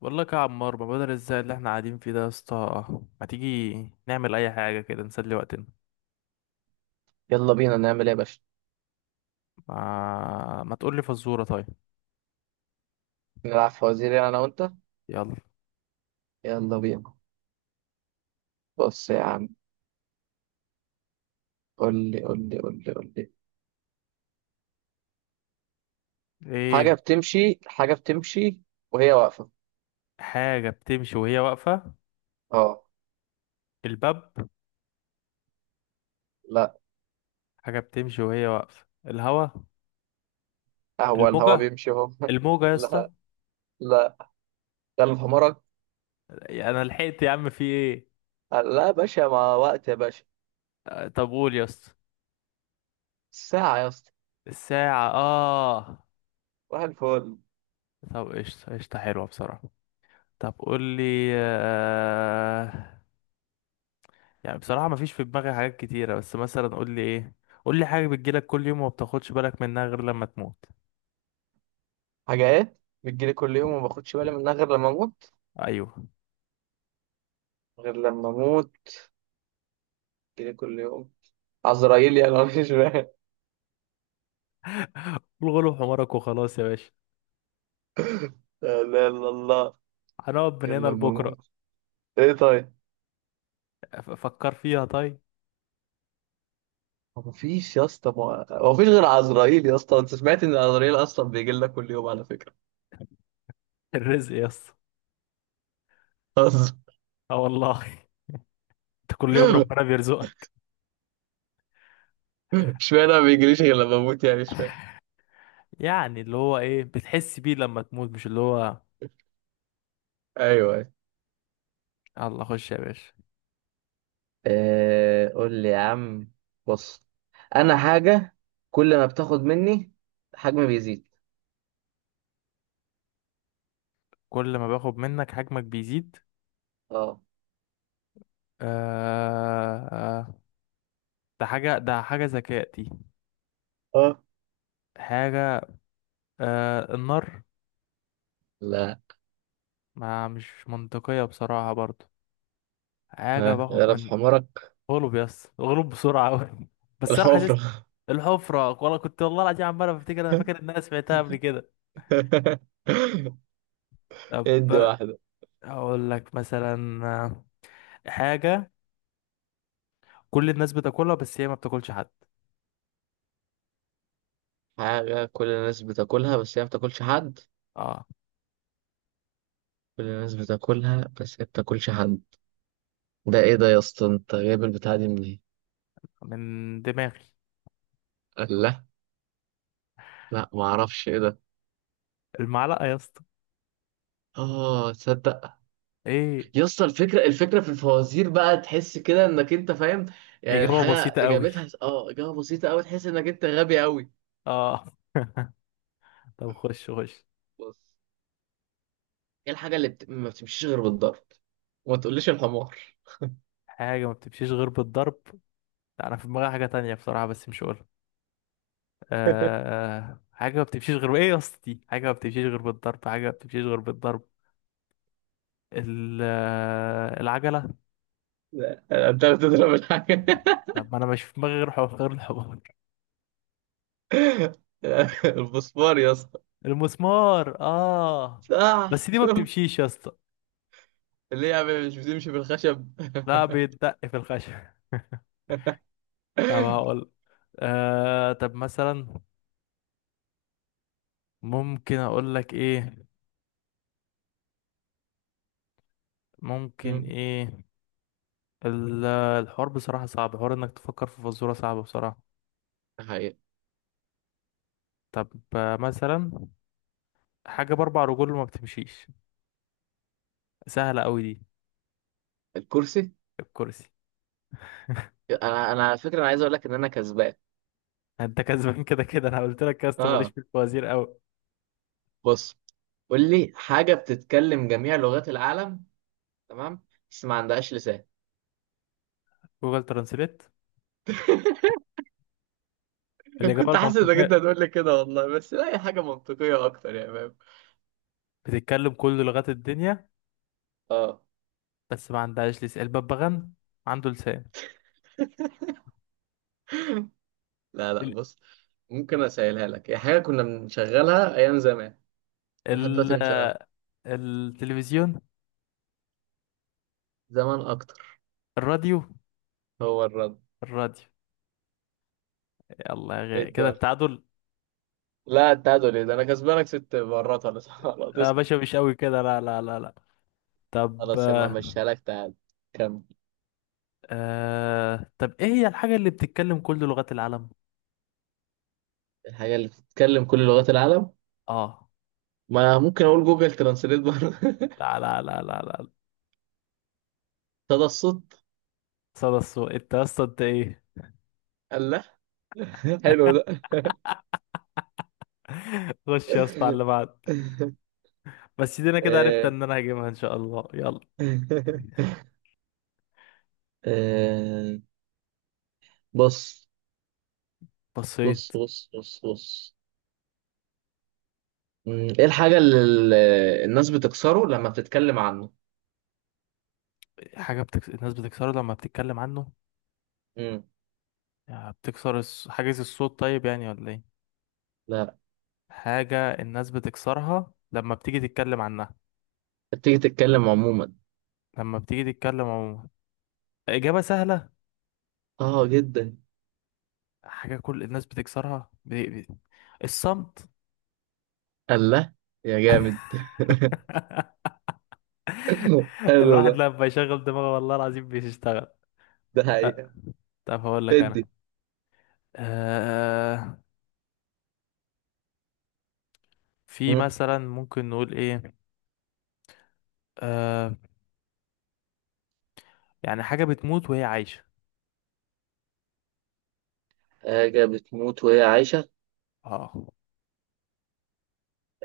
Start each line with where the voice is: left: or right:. left: والله يا عمار، ما بدل الزهق اللي احنا قاعدين فيه ده يا اسطى، ما تيجي نعمل اي حاجه كده نسلي وقتنا.
right: يلا بينا نعمل ايه يا باشا؟
left: ما تقول لي فزوره، طيب؟
right: نلعب فوازير يعني انا وانت.
left: يلا.
right: يلا بينا. بص يا عم. قول لي حاجة
left: ايه؟
right: بتمشي. حاجة بتمشي وهي واقفة.
left: حاجه بتمشي وهي واقفه؟
right: اه.
left: الباب.
right: لا.
left: حاجه بتمشي وهي واقفه؟ الهوا.
right: هو الهوا
left: الموجه
right: بيمشي اهو
left: الموجه يا
right: لا
left: اسطى.
right: لا، قلب حمرك.
left: انا لحقت يا عم، في ايه؟
right: لا يا باشا، مع وقت يا باشا.
left: آه، طب قول يا اسطى.
right: ساعة يا اسطى.
left: الساعه. اه.
right: واحد الفل.
left: طب، قشطه قشطه، حلوه بصراحه. طب قول لي يعني بصراحة مفيش في دماغي حاجات كتيرة، بس مثلا قول لي ايه. قول لي: حاجة بتجيلك كل يوم وما بتاخدش بالك منها غير لما تموت.
right: حاجات بتجيلي كل يوم وما باخدش بالي منها غير لما اموت،
left: ايوه.
right: غير لما اموت، بتجيلي كل يوم. عزرائيل يعني أنا مش فاهم.
left: الغلو حمارك وخلاص يا باشا.
right: لا،
left: هنقعد من
right: غير
left: هنا
right: لما
left: لبكرة.
right: اموت. ايه طيب.
left: فكر فيها طيب.
right: هو مفيش يا اسطى، هو مفيش غير عزرائيل يا اسطى. انت سمعت ان عزرائيل اصلا بيجي لنا كل يوم على فكره،
left: الرزق يا اسطى.
right: اصلا.
left: اه والله. انت كل يوم ربنا بيرزقك.
right: اشمعنى ما بيجيليش غير لما اموت يعني؟ اشمعنى.
left: يعني اللي هو ايه بتحس بيه لما تموت، مش اللي هو.
right: ايوه.
left: الله، خش يا باشا.
right: آه، قول لي يا عم. بص، انا حاجة كل ما بتاخد مني حجمي بيزيد.
left: كل ما باخد منك حجمك بيزيد.
right: اه.
left: آه... آه، ده حاجة ذكاء دي.
right: اه.
left: حاجة. النار.
right: لا.
left: ما مش منطقية بصراحة برضو. حاجة
right: ها،
left: باخد
right: غرف
left: من.
right: حمرك.
left: غلب يس، غلب بسرعة أوي. بس أنا حاسس.
right: الحفرة.
left: الحفرة، والله كنت والله العظيم عمال بفتكر، أنا فاكر إن أنا سمعتها قبل كده. طب
right: ادي واحدة.
left: أقول لك مثلا حاجة كل الناس بتاكلها بس هي ما بتاكلش حد.
right: حاجة كل الناس بتاكلها بس هي ما بتاكلش حد.
left: اه.
right: كل الناس بتاكلها بس هي ما بتاكلش حد. ده ايه ده يا اسطى؟ انت جايب البتاعه دي منين؟
left: من دماغي.
right: قال لا. لا، ما اعرفش ايه ده.
left: المعلقة يا اسطى.
right: اه تصدق؟
left: ايه؟
right: يا اسطى الفكره، الفكره في الفوازير بقى تحس كده انك انت فاهم، يعني
left: إجابة
right: الحاجه
left: بسيطة أوي.
right: اجابتها اه اجابه بسيطه قوي تحس انك انت غبي قوي.
left: اه. طب، خش خش.
right: بص، ايه الحاجه اللي ما بتمشيش غير بالضرب؟ وما تقوليش الحمار.
left: حاجة ما بتمشيش غير بالضرب. لا، أنا في دماغي حاجة تانية بصراحة بس مش هقولها. حاجة ما بتمشيش غير ايه يا اسطى؟ دي حاجة ما بتمشيش غير بالضرب، حاجة ما بتمشيش غير بالضرب. العجلة.
right: لا، انت بتضرب الحاجه.
left: طب ما انا مش في دماغي غير حوار، غير الحوار.
right: الفوسفور يا اسطى.
left: المسمار. اه.
right: صح،
left: بس دي ما
right: شوف.
left: بتمشيش يا اسطى.
right: ليه يا عم؟ مش بتمشي بالخشب؟
left: لا، بيتدق في الخشب. طب هقول. طب مثلا ممكن اقول لك ايه، ممكن
right: مم.
left: ايه. الحوار بصراحة صعب، حوار انك تفكر في فزورة صعبة بصراحة.
right: ده حقيقة.
left: طب مثلا حاجة بأربع رجول وما بتمشيش، سهلة أوي دي.
right: الكرسي.
left: الكرسي.
right: انا على فكره انا عايز اقول لك ان انا كسبان.
left: انت كسبان كده كده، انا قلت لك يا اسطى ماليش
right: اه.
left: في الفوازير قوي.
right: بص، قول لي حاجه بتتكلم جميع لغات العالم، تمام، بس ما عندهاش لسان.
left: جوجل ترانسليت. الاجابه
right: كنت حاسس انك
left: المنطقيه:
right: انت هتقول لي كده والله، بس لا، هي حاجه منطقيه اكتر، يا فاهم.
left: بتتكلم كل لغات الدنيا
right: اه.
left: بس ما عندهاش لسان. الببغان عنده لسان.
right: لا
left: ال...
right: بص، ممكن اسهلها لك، هي حاجه كنا بنشغلها ايام زمان ولحد
left: ال...
right: دلوقتي بنشغلها،
left: التلفزيون.
right: زمان اكتر.
left: الراديو.
right: هو الرد.
left: الراديو. يلا يا
right: إيه
left: غالي، كده
right: الدنيا.
left: التعادل.
right: لا التعادل ايه ده؟ انا كسبانك ست مرات، ولا خلاص
left: يا
right: اسكت.
left: باشا مش قوي كده، لا، لا، لا، لا. طب
right: خلاص يا عم، مشيها لك تعادل. كمل.
left: طب ايه هي الحاجه اللي بتتكلم كل لغات العالم؟
right: الحاجه اللي بتتكلم كل لغات العالم؟
left: اه.
right: ما أنا ممكن اقول جوجل ترانسليت برضه
left: لا، لا، لا، لا، لا.
right: صدى الصوت.
left: صدى الصوت؟ انت يا اسطى انت ايه!
right: الله. حلو ده.
left: خش يا اسطى على اللي بعد. بس دي انا كده عرفت
right: آه.
left: ان انا هجيبها ان شاء الله، يلا.
right: آه. بص
left: بصيت.
right: بص بص بص بص ايه الحاجة اللي الناس بتكسره لما بتتكلم عنه؟
left: الناس بتكسره لما بتتكلم عنه.
right: مم.
left: يعني بتكسر حاجز الصوت، طيب يعني ولا ايه؟
right: لا،
left: حاجة الناس بتكسرها لما بتيجي تتكلم عنها.
right: بتيجي تتكلم عموما.
left: لما بتيجي تتكلم عموما. إجابة سهلة.
right: اه جدا.
left: حاجة كل الناس بتكسرها الصمت.
right: الله. يا جامد. حلو
left: الواحد
right: ده.
left: لما يشغل دماغه والله العظيم بيشتغل.
right: ده
left: أه،
right: حقيقة.
left: طب هقول لك انا.
right: ادي.
left: أه... في
right: مم.
left: مثلا ممكن نقول ايه. أه... يعني حاجة بتموت وهي عايشة.
right: حاجة بتموت وهي عايشة.
left: اه.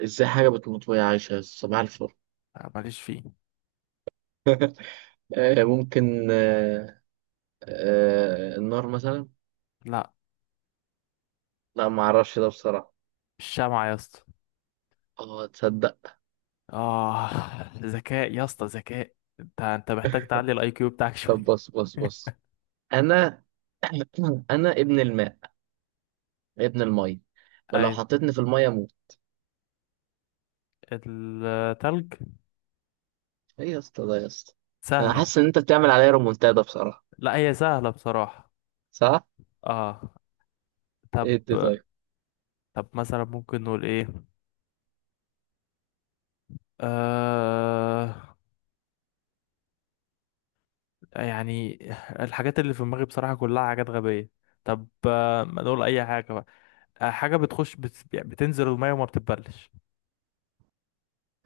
right: ازاي حاجة بتموت وهي عايشة؟ صباح الفل.
left: لا، ماليش فيه.
right: آه، ممكن، آه، آه، النار مثلا.
left: لا.
right: لا، ما اعرفش ده بصراحة.
left: الشمعة يا اسطى.
right: اه تصدق؟
left: اه. ذكاء يا اسطى ذكاء. انت محتاج تعلي الاي كيو بتاعك
right: طب
left: شوية.
right: بص بص. انا انا ابن الماء، ابن المية، ولو
left: ايوه.
right: حطيتني في المية اموت.
left: التلج.
right: ايه يا اسطى ده يا اسطى؟ انا
left: سهلة.
right: حاسس ان انت بتعمل عليا رومونتادا بصراحة.
left: لا، هي سهلة بصراحة.
right: صح.
left: اه.
right: ايه دي
left: طب
right: طيب؟
left: طب مثلا ممكن نقول ايه. آه يعني الحاجات اللي في دماغي بصراحة كلها حاجات غبية. طب ما نقول اي حاجة بقى. حاجة يعني بتنزل المية وما بتتبلش.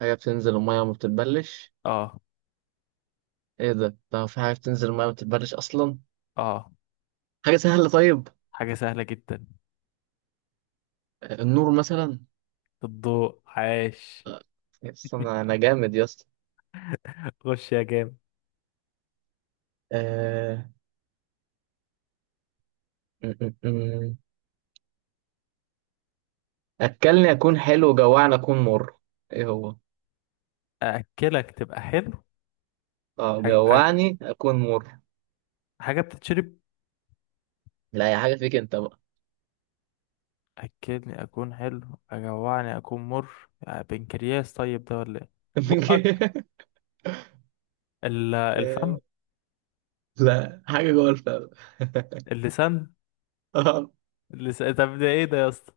right: حاجة بتنزل المية وما بتتبلش.
left: اه.
right: ايه ده؟ ده في حاجة بتنزل المية وما بتتبلش اصلا؟
left: اه.
right: حاجة سهلة طيب.
left: حاجة سهلة جدا.
right: آه، النور مثلا.
left: الضوء، عاش.
right: آه، يا اسطى انا، أنا جامد يا اسطى.
left: خش يا جامد.
right: آه، أكلني أكون حلو، جوعني أكون مر. إيه هو؟
left: أأكلك تبقى حلو.
right: أه،
left: حاج- حاج-
right: جوعني أكون مر.
left: حاجة بتتشرب.
right: لا يا حاجة، فيك أنت بقى.
left: أكلني أكون حلو، أجوعني أكون مر، يعني بنكرياس طيب ده ولا إيه؟ بقك. الفم.
right: لا، حاجة جوه الفم.
left: اللسان.
right: اه.
left: اللسان. طب ده إيه ده يا اسطى؟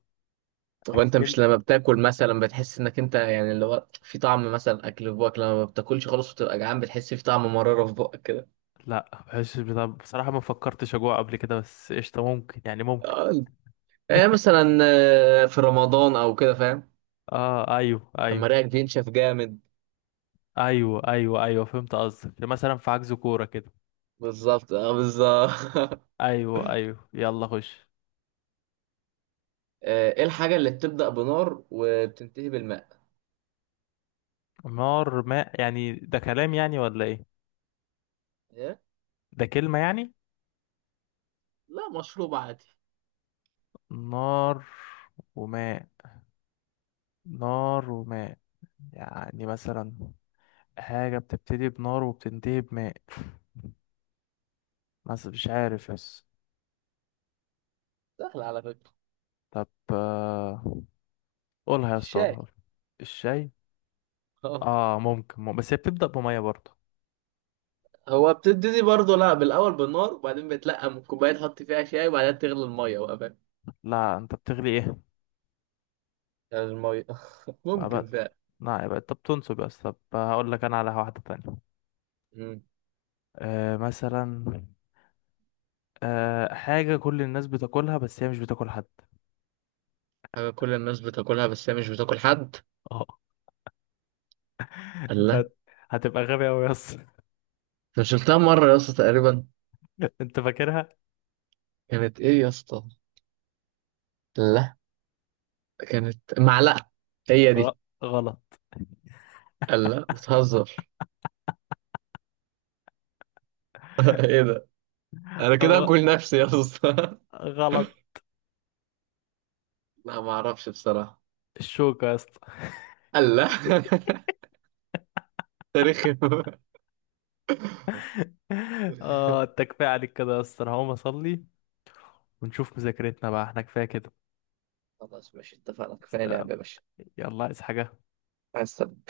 right: هو أنت
left: أكل.
right: مش لما بتاكل مثلا بتحس إنك أنت يعني اللي هو في طعم مثلا أكل في بقك، لما ما بتاكلش خالص وتبقى جعان بتحس في طعم مرارة في بقك كده.
left: لا، بحس بصراحة ما فكرتش أجوع قبل كده، بس قشطة ممكن، يعني ممكن.
right: اه، يعني مثلا آه، في رمضان أو كده فاهم؟
left: آه، أيوه،
right: لما
left: أيوه.
right: ريقك بينشف جامد.
left: أيوه، أيوه، أيوه، فهمت قصدك، مثلا في عجز كورة كده.
right: بالظبط، أه بالظبط.
left: أيوه، أيوه، يلا خش.
right: آه، إيه الحاجة اللي بتبدأ بنار وبتنتهي بالماء؟
left: نار، ماء، يعني ده كلام يعني ولا ايه؟
right: إيه؟
left: ده كلمة يعني؟
right: لا، مشروب عادي.
left: نار وماء. نار وماء. يعني مثلا حاجة بتبتدي بنار وبتنتهي بماء، بس مش عارف بس.
right: سهل على فكرة.
left: طب قولها يا اسطى، قولها،
right: الشاي.
left: قولها. الشاي.
right: اه
left: اه ممكن، بس هي بتبدأ بمية برضه.
right: هو بتبتدي برضه، لا، بالأول بالنار وبعدين بتلقى من الكوباية تحط فيها شاي وبعدين تغلي المية بقى فاهم؟
left: لا، انت بتغلي ايه؟
right: المية.
left: بقى
right: ممكن
left: بقى.
right: فعلا.
left: لا، يبقى انت بتنصب يا اسطى. طب هقول لك انا على واحدة تانية.
right: مم.
left: مثلا حاجة كل الناس بتاكلها بس هي مش بتاكل حد.
right: حاجة كل الناس بتاكلها بس هي مش بتاكل حد.
left: آه.
right: الله.
left: انت هتبقى غبي قوي يا اسطى.
right: أنا شلتها مرة يا اسطى تقريبا.
left: انت فاكرها؟
right: كانت إيه يا اسطى؟ الله. كانت معلقة. هي
left: غ-
right: دي.
left: غلط.
right: الله بتهزر. إيه ده؟ أنا كده
left: غ-
right: أكل نفسي يا اسطى.
left: غلط.
right: لا، ما أعرفش بصراحة.
left: الشوكة يا اسطى.
right: الله. تاريخي.
left: اه، انت كفاية عليك كده يا اسطى، انا هقوم اصلي ونشوف مذاكرتنا بقى، احنا كفاية كده.
right: خلاص ماشي، اتفقنا، كفاية
left: آه،
right: لعبة يا باشا.
left: يلا، عايز حاجة؟
right: عايز.